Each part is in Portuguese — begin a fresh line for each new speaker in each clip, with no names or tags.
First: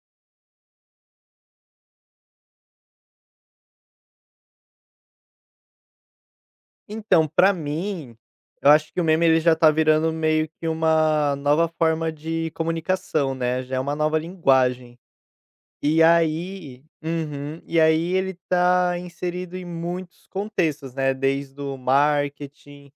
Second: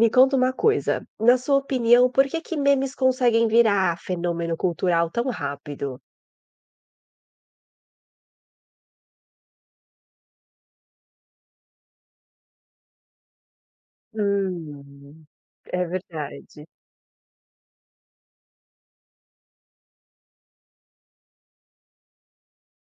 Me conta uma coisa, na sua opinião, por que que memes conseguem virar fenômeno cultural tão rápido?
Então, pra mim, eu acho que o meme ele já tá virando meio que uma nova forma de comunicação, né, já é uma nova linguagem.
Hum, é
E
verdade.
aí uhum, e aí ele tá inserido em muitos contextos, né, desde o marketing,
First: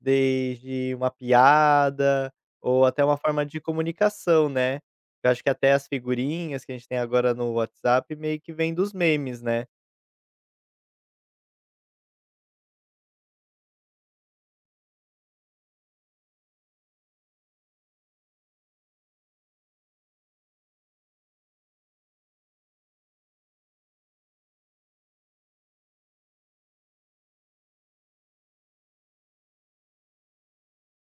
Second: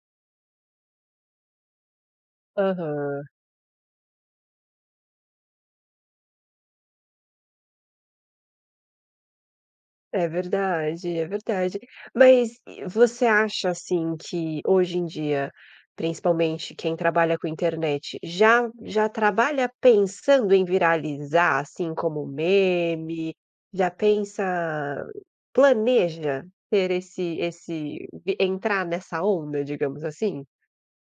desde uma piada, ou até uma
Aham,
forma de comunicação, né. Eu acho que até as figurinhas que a gente tem agora no WhatsApp meio que vem dos memes, né.
é verdade, é verdade. Mas e você acha, assim, que hoje em dia, principalmente quem trabalha com internet, já trabalha pensando em viralizar, assim, como meme? Já pensa. Planeja ter esse esse vi entrar nessa onda, digamos assim?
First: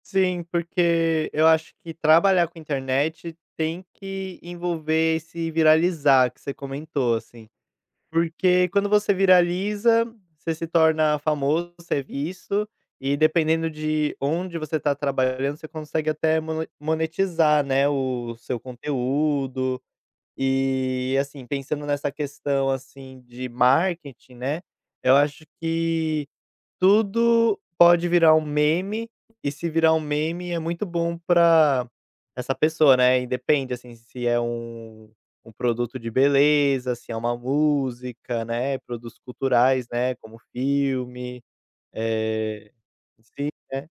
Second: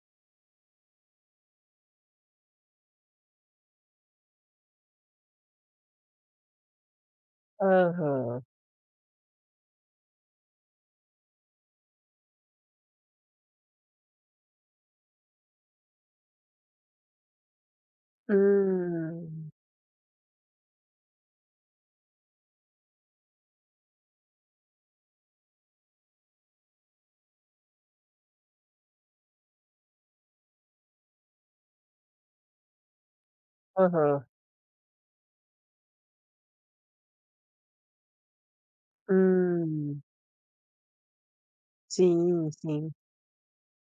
Sim, porque eu acho que trabalhar com internet tem que envolver esse viralizar que você comentou, assim.
Aham.
Porque quando você viraliza, você se torna famoso, você é visto, e dependendo de onde você está trabalhando, você consegue até monetizar, né, o seu
Hum.
conteúdo. E assim, pensando nessa questão assim de marketing, né? Eu acho que tudo pode virar um meme, e se virar um meme é muito bom pra essa pessoa, né, e depende, assim,
Aham.
se é um produto de beleza, se é uma música, né, produtos culturais,
Hum.
né, como filme,
Sim,
eh,
sim.
sim, né.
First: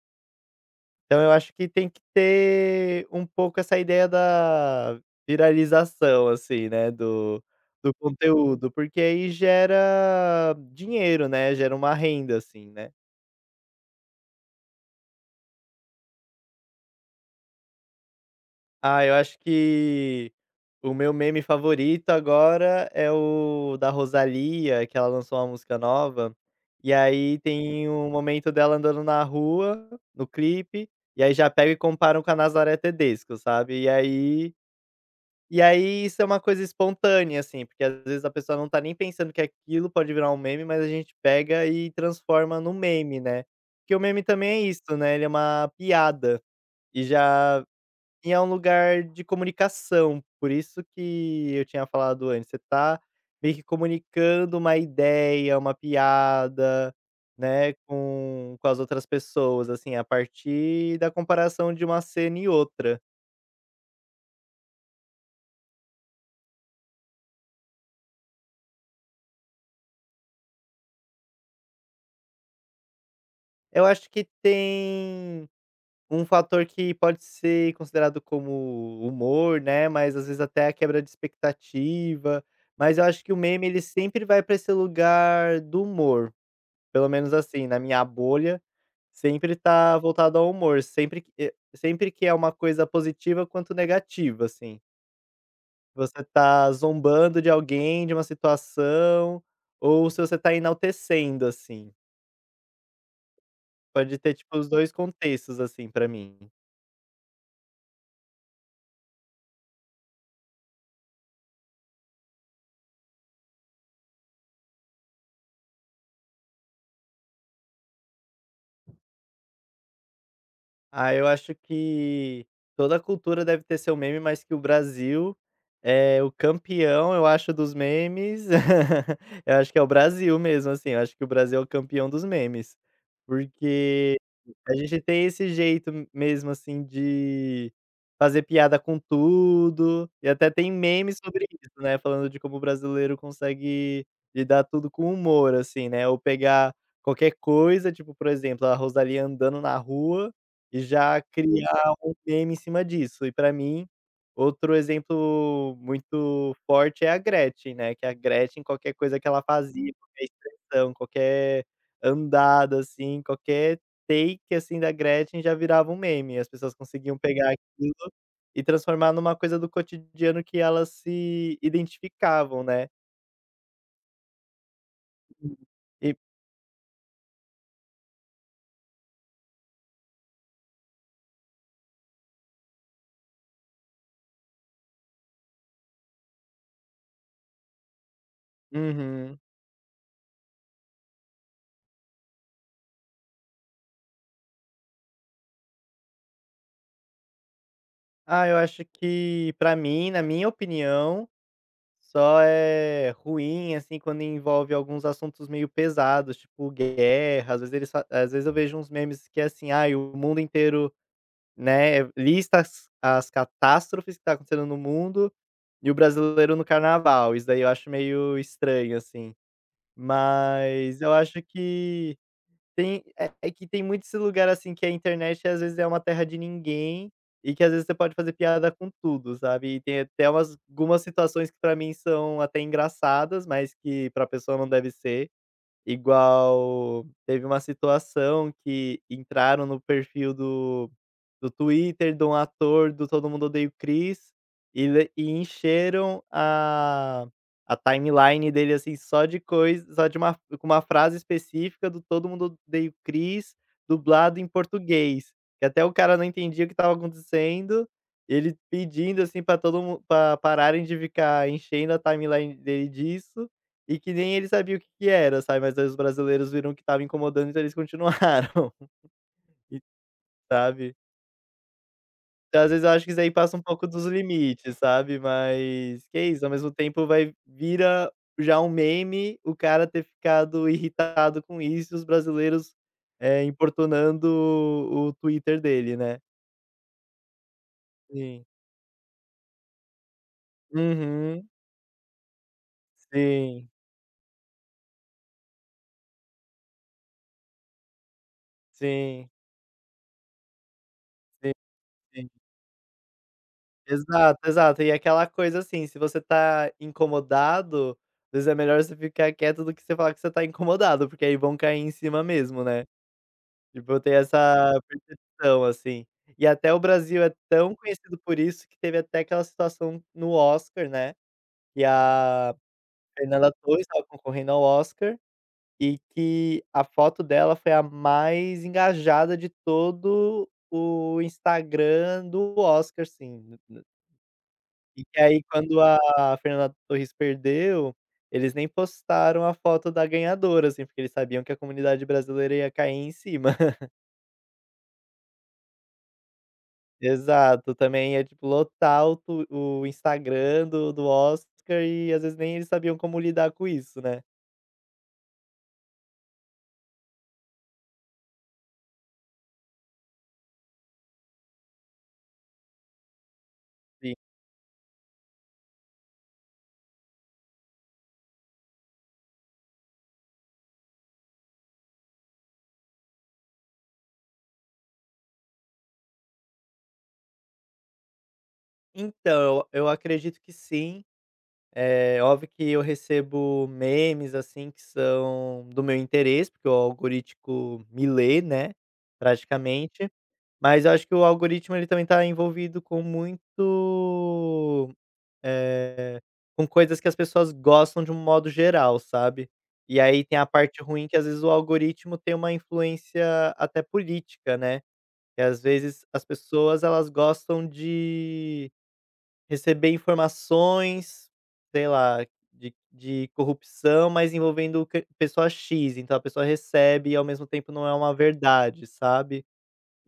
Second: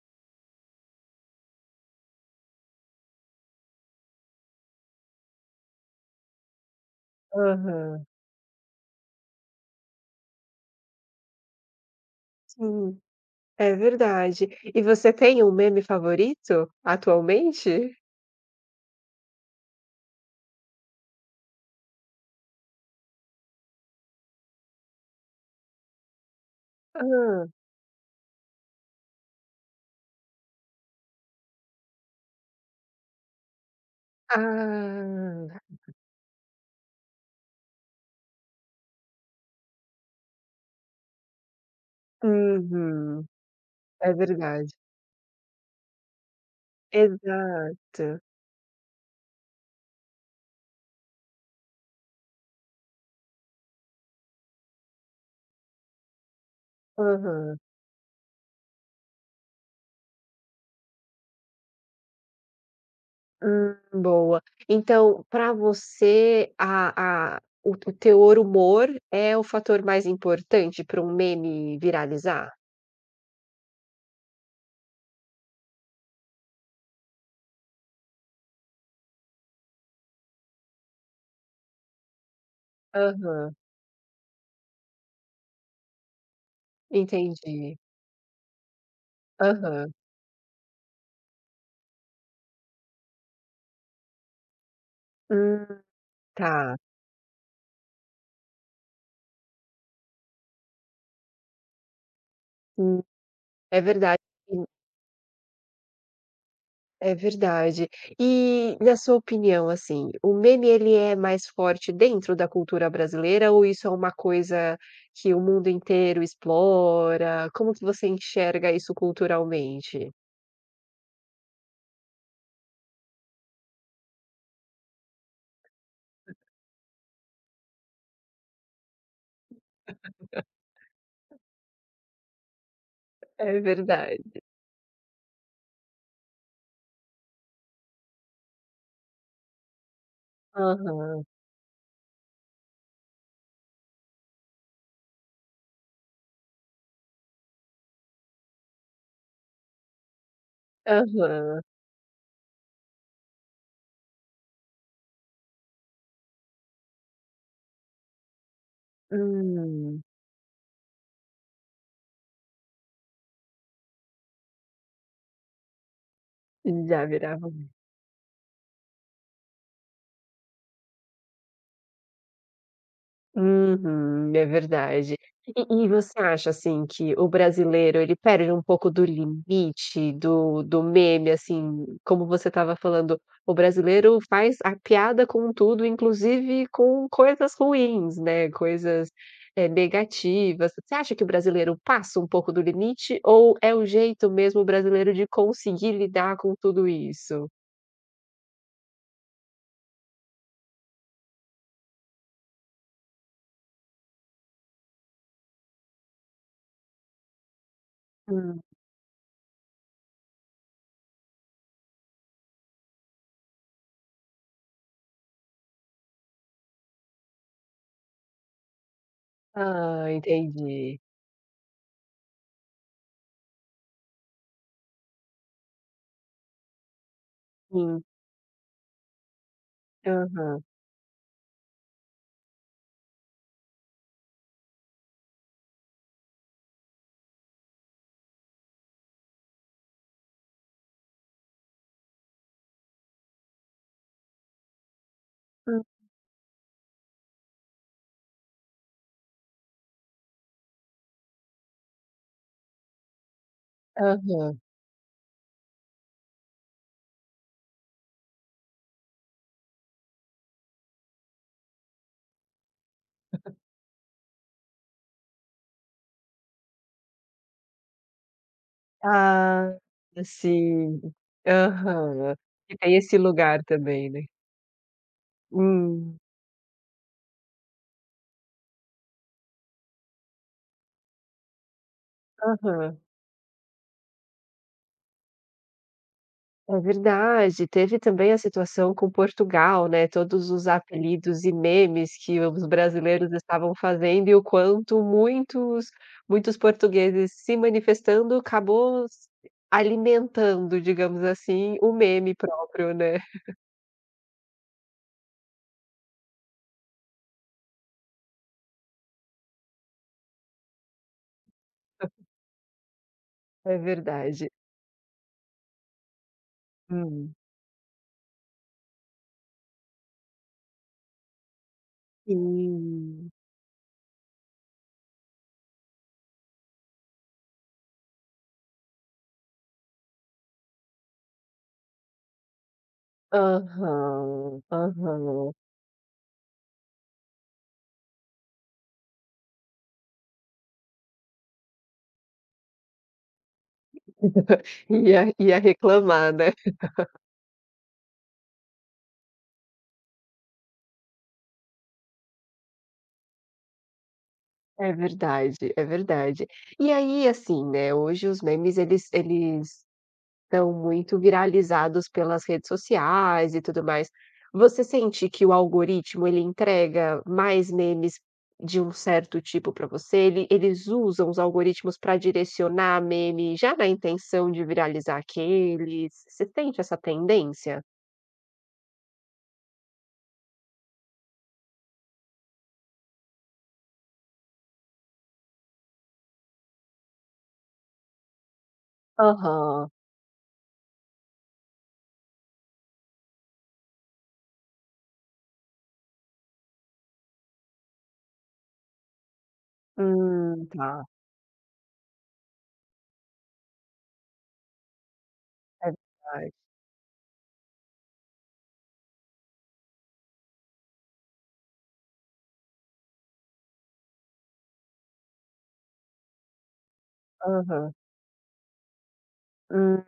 Então eu acho que tem que ter um pouco essa ideia da viralização, assim, né, do
Aham.
conteúdo, porque aí gera dinheiro, né, gera uma renda, assim, né.
Sim, é verdade. E você tem um meme favorito atualmente?
Ah, eu acho que o meu meme favorito agora é o da Rosalía, que ela lançou uma música nova, e aí
Hã.
tem um momento dela andando na rua, no clipe, e aí já pega e comparam com a Nazaré Tedesco, sabe. E aí e
Ah.
aí isso é uma coisa espontânea, assim, porque às vezes a pessoa não tá nem pensando que aquilo pode virar um meme, mas a gente pega e transforma num meme,
Uhum.
né. Porque o
É
meme também é
verdade.
isso, né, ele é uma piada, e já
Exato.
e é um lugar de comunicação, por isso que eu tinha falado antes, você tá meio que comunicando uma ideia, uma piada,
Aham.
né, com as outras pessoas, assim, a partir da comparação de uma cena e outra.
Boa. Então, para você, a o teor humor é o fator mais importante para um meme viralizar?
Eu acho que tem um fator que pode ser considerado como humor, né, mas às vezes até a quebra de expectativa, mas eu acho que o
Aham,
meme ele sempre vai pra esse lugar do humor, pelo menos assim,
entendi.
na minha bolha. Sempre
Aham.
tá voltado ao humor, sempre que é uma coisa positiva quanto negativa, assim.
Hum,
Você tá
tá.
zombando de alguém, de uma situação, ou se você tá enaltecendo, assim.
Hum, é
Pode
verdade,
ter, tipo,
hum,
os 2 contextos, assim, pra mim.
é verdade. E, na sua opinião, assim, o meme ele é mais forte dentro da cultura brasileira ou isso é uma coisa que o mundo inteiro explora? Como que você enxerga isso culturalmente?
Ah, eu acho que toda cultura deve ter seu meme, mas que o Brasil é o campeão, eu acho, dos memes. Eu acho que é o Brasil mesmo, assim, eu acho que o Brasil é o campeão dos memes.
É
Porque
verdade.
a gente tem esse jeito mesmo, assim, de fazer piada com tudo. E até tem memes
Aham,
sobre isso, né? Falando de como o brasileiro consegue lidar tudo com humor, assim, né? Ou pegar qualquer coisa, tipo, por exemplo, a Rosalía andando na rua e já
aham.
criar um meme em cima disso. E pra mim, outro exemplo muito forte é a Gretchen, né, que a Gretchen, qualquer coisa que ela fazia,
Hum,
qualquer expressão, qualquer andada, assim, qualquer take, assim, da Gretchen já virava um meme. As pessoas
já
conseguiam
virava
pegar
um.
aquilo e transformar numa coisa do cotidiano que elas se identificavam, né.
Uhum, é verdade.
Hum.
E
E
você acha, assim, que o brasileiro ele perde um pouco do limite do meme, assim, como você estava falando, o brasileiro faz a piada com tudo, inclusive com coisas ruins, né, coisas,
uhum.
negativas. Você acha que o brasileiro passa um pouco do limite ou é o jeito mesmo brasileiro de conseguir lidar com tudo isso?
Ah, eu acho que pra mim, na minha opinião, só é ruim, assim, quando envolve alguns assuntos meio pesados, tipo guerra, às vezes eu vejo uns memes que é assim: "Ai, o mundo inteiro, né, lista as catástrofes que tá acontecendo no mundo e o brasileiro no carnaval". Isso daí eu acho meio estranho, assim.
Ah, entendi.
Mas eu acho que tem muito esse lugar, assim, que a internet às vezes é uma terra de ninguém, e que às vezes você
Sim.
pode fazer piada com tudo, sabe. E tem até umas
Aham.
algumas situações que pra mim são até engraçadas, mas que pra pessoa não deve ser. Igual, teve uma situação que entraram no perfil do Twitter de um ator do Todo Mundo Odeia o Chris, e
Hum.
encheram a timeline dele, assim, só de coisa só de uma com uma frase específica do Todo Mundo Odeia o Chris, dublado em
Aham.
português, que até o cara não entendia o que estava acontecendo, ele pedindo, assim, para todo mundo pra pararem de ficar enchendo a timeline dele disso, e que nem ele sabia o que que era, sabe, mas aí os brasileiros viram que estava incomodando, então eles continuaram,
Ah,
e sabe.
sim. Aham.
Então, às
E
vezes, eu
tem
acho que
esse
isso aí passa
lugar
um pouco dos
também, né.
limites, sabe, mas
Hum.
que é isso, ao mesmo tempo vai vira já um meme o cara ter ficado irritado com isso e os brasileiros,
Aham.
importunando o Twitter dele, né.
É verdade. Teve também a
Sim.
situação com Portugal, né, todos os apelidos
Uhum.
e memes que os brasileiros
Sim,
estavam fazendo e o quanto muitos portugueses se manifestando acabou s
sim,
alimentando, digamos
sim,
assim, o
sim.
meme próprio, né.
Exato, exato. E aquela coisa assim, se você tá incomodado, às vezes é melhor você ficar quieto do que você falar que você tá incomodado, porque aí vão cair em cima mesmo, né.
É
Tipo, eu tenho
verdade.
essa percepção, assim. E até o Brasil é
Hum.
tão conhecido por isso que teve até aquela situação no Oscar, né, que a
Sim.
Fernanda Torres estava concorrendo ao Oscar e que a foto dela foi a mais engajada de todo o Instagram do Oscar, assim.
Aham,
E que aí
aham.
quando a Fernanda Torres perdeu, eles nem postaram a foto da ganhadora, assim, porque eles sabiam que a comunidade brasileira ia cair em cima.
Ia reclamar, né.
Exato, também ia, tipo, lotar o Instagram do Oscar e às vezes nem eles sabiam como lidar com isso, né.
É verdade, é verdade. E aí, assim, né, hoje os memes eles estão muito viralizados pelas redes sociais e tudo mais.
Sim.
Você sente que o algoritmo ele entrega mais memes de um certo tipo para você? Ele eles usam os algoritmos para direcionar meme já na intenção de viralizar aqueles. Você sente essa tendência?
Então, eu acredito que sim, é óbvio que eu recebo memes, assim, que são do meu interesse, porque o algoritmo me lê, né,
Aham.
praticamente. Mas eu acho que o algoritmo ele também está envolvido eh, com coisas que as pessoas gostam de um modo geral, sabe. E aí tem a parte
Tá,
ruim que às vezes o algoritmo tem uma influência até política, né. Que às
é
vezes as
verdade.
pessoas elas gostam de receber informações, sei lá, de corrupção, mas envolvendo cri pessoa X, então a pessoa recebe e ao mesmo tempo não
Aham.
é uma verdade, sabe.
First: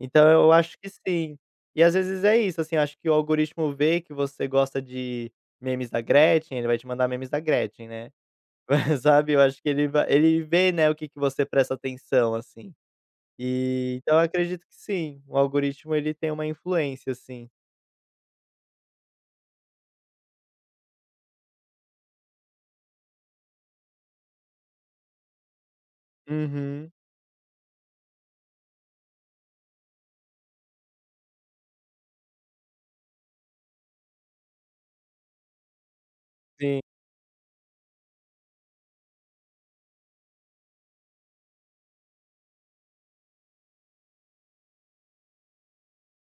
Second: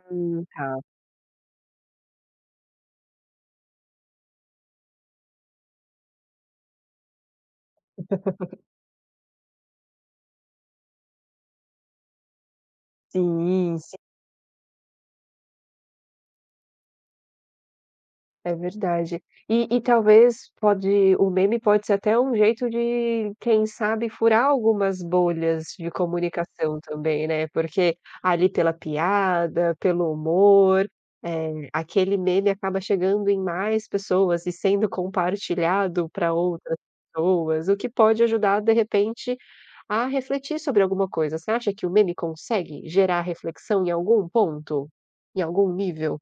Então eu
Tá.
acho que sim. E às vezes é isso, assim, eu acho que o algoritmo vê que você gosta de memes da Gretchen, ele vai te mandar memes da Gretchen, né. Sabe, eu acho que ele vê, né, o que que você presta atenção, assim.
Sim,
E,
sim,
então eu acredito que sim, o algoritmo ele tem uma influência, assim.
é verdade. E talvez pode o meme pode ser até um jeito de, quem sabe, furar algumas bolhas de comunicação
Uhum,
também, né, porque ali pela piada, pelo humor, aquele meme acaba chegando em mais pessoas e sendo compartilhado para outras
sim.
pessoas, o que pode ajudar, de repente, a refletir sobre alguma coisa. Você acha que o meme consegue gerar reflexão em algum ponto? Em algum nível?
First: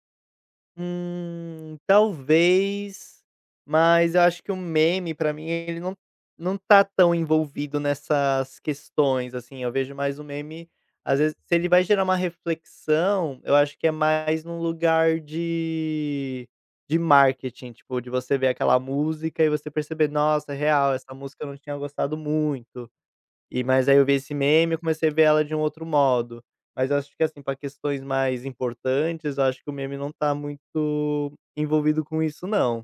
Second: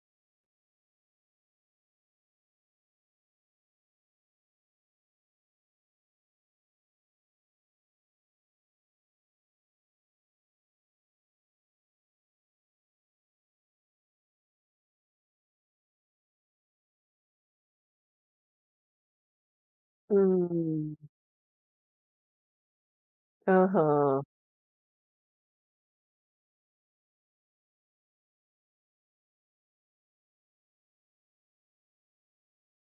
Talvez, mas eu acho que o meme pra mim ele não tá tão envolvido nessas questões, assim, eu vejo mais o meme às vezes se ele vai gerar uma reflexão, eu acho que é mais num lugar de marketing, tipo, de você ver aquela música e você perceber: "Nossa, é real,
Hum,
essa música eu não tinha gostado muito". E mas aí eu vi
aham.
esse meme e comecei a ver ela de um outro modo. Mas eu acho que assim, para questões mais importantes, eu acho que o meme não tá muito envolvido com isso não.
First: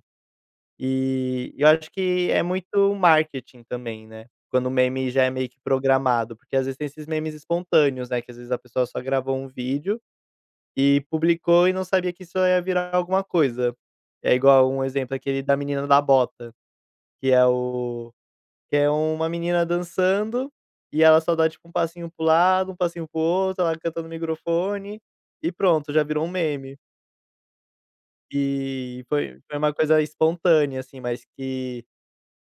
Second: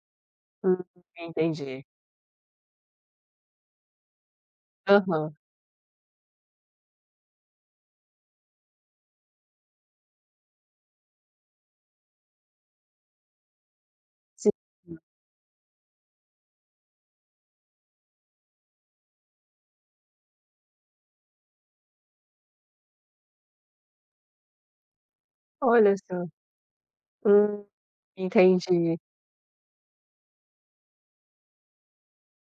Hum,
E eu
entendi.
acho que é muito marketing também, né, quando o meme já é
Aham.
meio que programado, porque às vezes tem esses memes espontâneos, né, que às vezes a pessoa só gravou um vídeo e publicou e não sabia que isso ia virar alguma coisa. É
Sim.
igual um exemplo, aquele da menina da bota, que é o que é uma menina dançando, e ela só dá, tipo, um passinho para lado, um passinho para outro, ela canta no microfone, e pronto,
Olha
já virou
só.
um meme.
Hum, entendi.
E foi uma coisa espontânea, assim, mas que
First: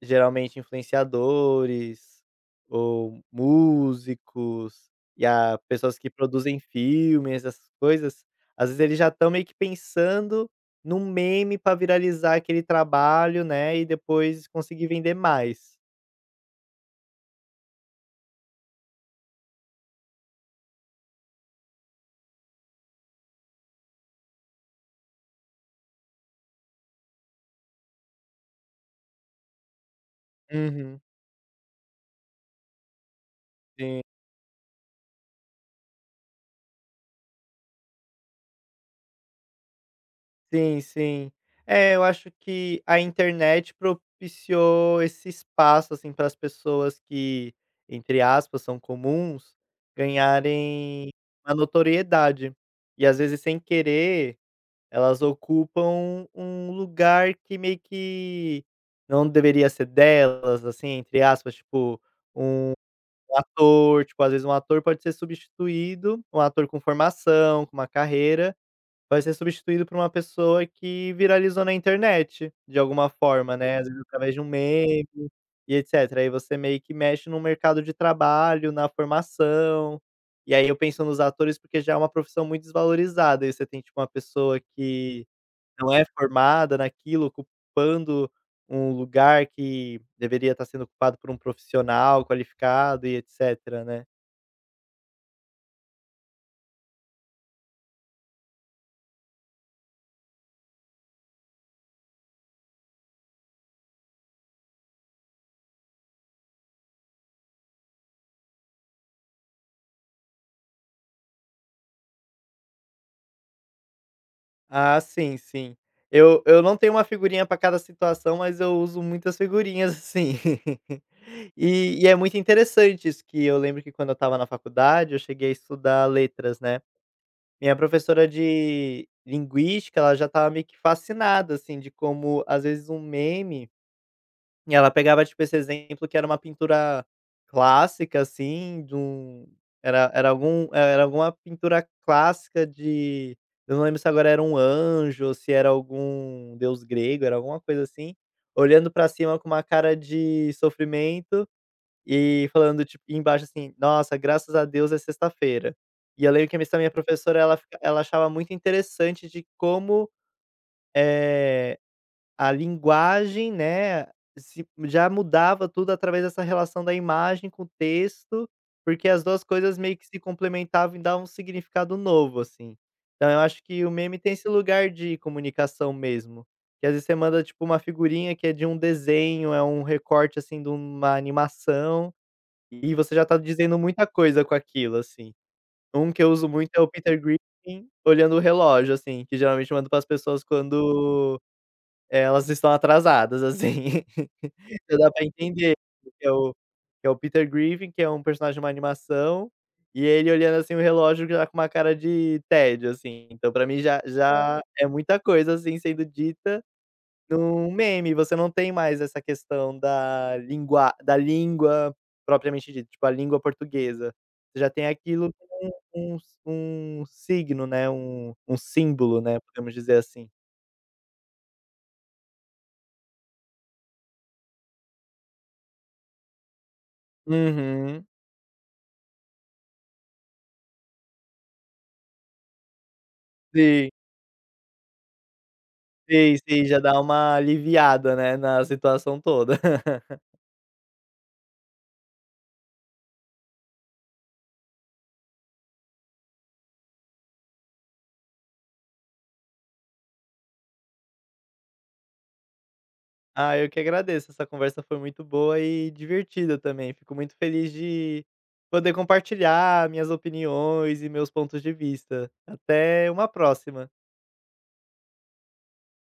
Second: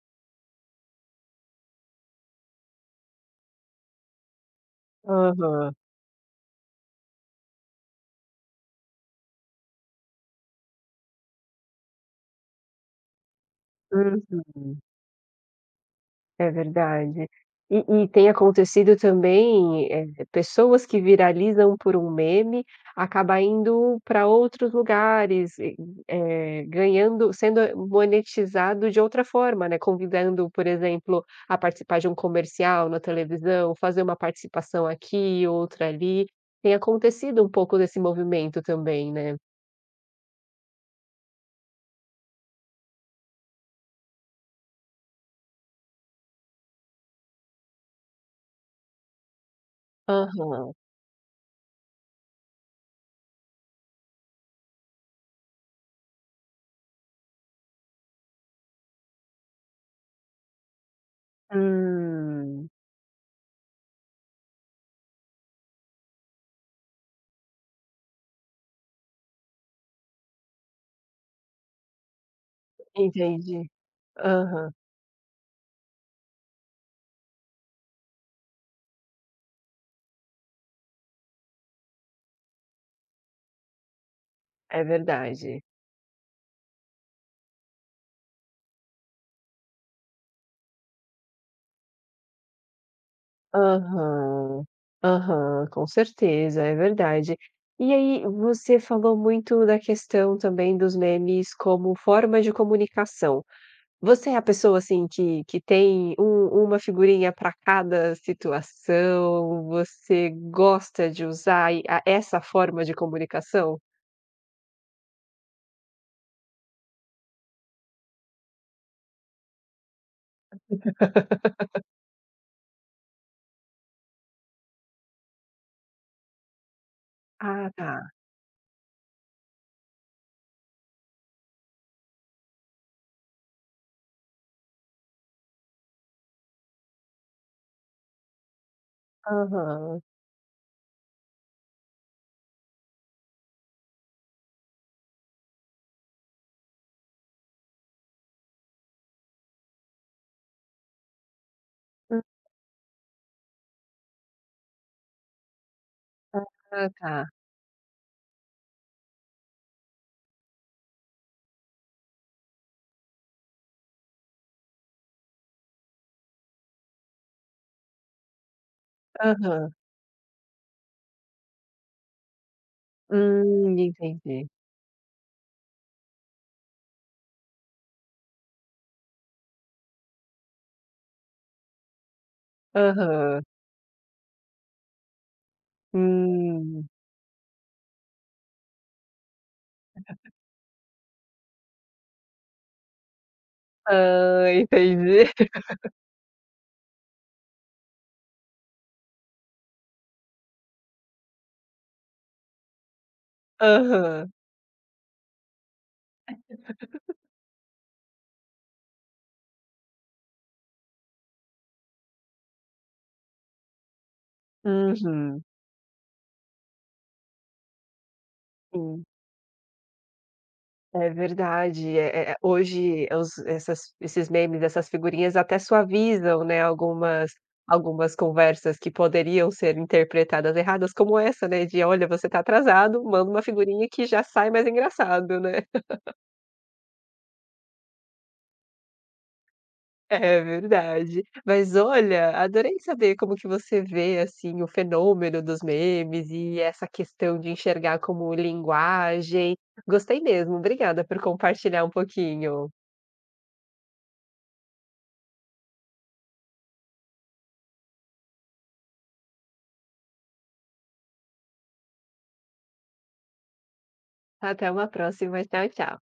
geralmente influenciadores, ou músicos, e a
Aham.
pessoas que produzem filmes, essas coisas, às vezes eles já estão meio que pensando num meme pra viralizar aquele trabalho, né, e depois
Uhum.
conseguir vender mais.
É verdade. E tem acontecido também, pessoas que viralizam por um meme, acabam indo para outros lugares e, ganhando, sendo monetizado de outra forma, né, convidando, por
Uhum.
exemplo, a participar de um comercial na televisão, fazer
Sim.
uma participação aqui, outra ali. Tem acontecido um pouco desse movimento também, né?
Sim, sim. É, eu acho que a internet propiciou esse espaço, assim, para as pessoas que, entre aspas, são comuns,
Aham.
ganharem uma notoriedade. E às vezes, sem querer, elas ocupam um lugar que meio que não deveria ser delas, assim, entre aspas, tipo,
Hum,
um ator, tipo, às vezes um ator pode ser substituído, um ator com formação, com uma carreira. Vai ser substituído por uma pessoa que viralizou na internet, de alguma forma,
entendi.
né, às vezes através de um
Aham,
meme, e etcétera. Aí você meio que mexe no mercado de trabalho, na formação, e aí eu penso nos atores, porque já é uma profissão muito desvalorizada, e você tem, tipo, uma pessoa
é
que
verdade.
não é formada naquilo, ocupando um lugar que deveria estar sendo ocupado por um profissional qualificado e etcétera, né.
Aham, aham, com certeza, é verdade. E aí, você falou muito da questão também dos memes como forma de comunicação. Você é a pessoa, assim, que tem um uma figurinha para cada situação? Você gosta de usar e a essa forma de comunicação?
Ah, sim, sim. Eu não tenho uma figurinha para cada situação, mas eu uso muitas figurinhas, assim. E é muito interessante isso, que eu lembro que quando eu estava na faculdade, eu cheguei a estudar letras, né.
Ah,
Minha
tá.
professora de linguística, ela já estava meio que fascinada, assim, de como, às vezes, um meme e ela pegava, tipo, esse exemplo que era uma pintura clássica, assim, de um
Aham.
era algum era alguma pintura clássica de eu não lembro se agora era um anjo ou se era algum deus grego, era alguma coisa assim, olhando pra cima com uma cara de sofrimento e falando, tipo e embaixo assim: "Nossa, graças a Deus é sexta-feira". E eu lembro que a minha essa
Ah,
minha
tá.
professora, ela achava muito interessante de como, eh a linguagem, né, se já mudava tudo através dessa relação da imagem com o texto, porque as 2
Aham.
coisas meio que se complementavam e davam um significado novo, assim. Então eu acho que o meme tem esse
Entendi.
lugar de comunicação mesmo, que às vezes você manda, tipo, uma figurinha que é de um desenho, é um recorte, assim, de uma animação, e você já tá
Aham.
dizendo muita coisa com aquilo, assim. Um que eu uso muito é
Hum.
o Peter Griffin olhando o relógio, assim, que geralmente eu mando para as pessoas quando elas estão atrasadas, assim.
Ah,
Já dá pra
entendi.
entender, que é o que é o Peter Griffin, que é um personagem de uma animação, e ele olhando, assim, o relógio já com uma cara de tédio, assim. Então pra mim já
Aham.
já é muita coisa, assim, sendo dita num meme, você não tem mais essa questão da língua propriamente dita, tipo, a língua portuguesa. Você já tem aquilo
Uhum,
como um um s um signo, né, um
sim,
símbolo, né, podemos dizer assim.
é verdade. É é hoje os essas esses memes, essas figurinhas até suavizam, né, algumas
Uhum.
algumas conversas que poderiam ser interpretadas erradas, como essa, né, de: "Olha, você tá atrasado, manda uma figurinha
Sim.
que já sai mais engraçado", né.
Sei, sei, já dá uma aliviada, né, na situação toda.
É verdade. Mas olha, adorei saber como que você vê, assim, o fenômeno dos memes e essa questão de enxergar como linguagem. Gostei mesmo, obrigada por compartilhar um pouquinho.
Ah, eu que agradeço, essa conversa foi muito boa e divertida também, fico muito feliz de poder compartilhar minhas opiniões e meus pontos de vista. Até uma próxima.
Até uma próxima. Tchau, tchau.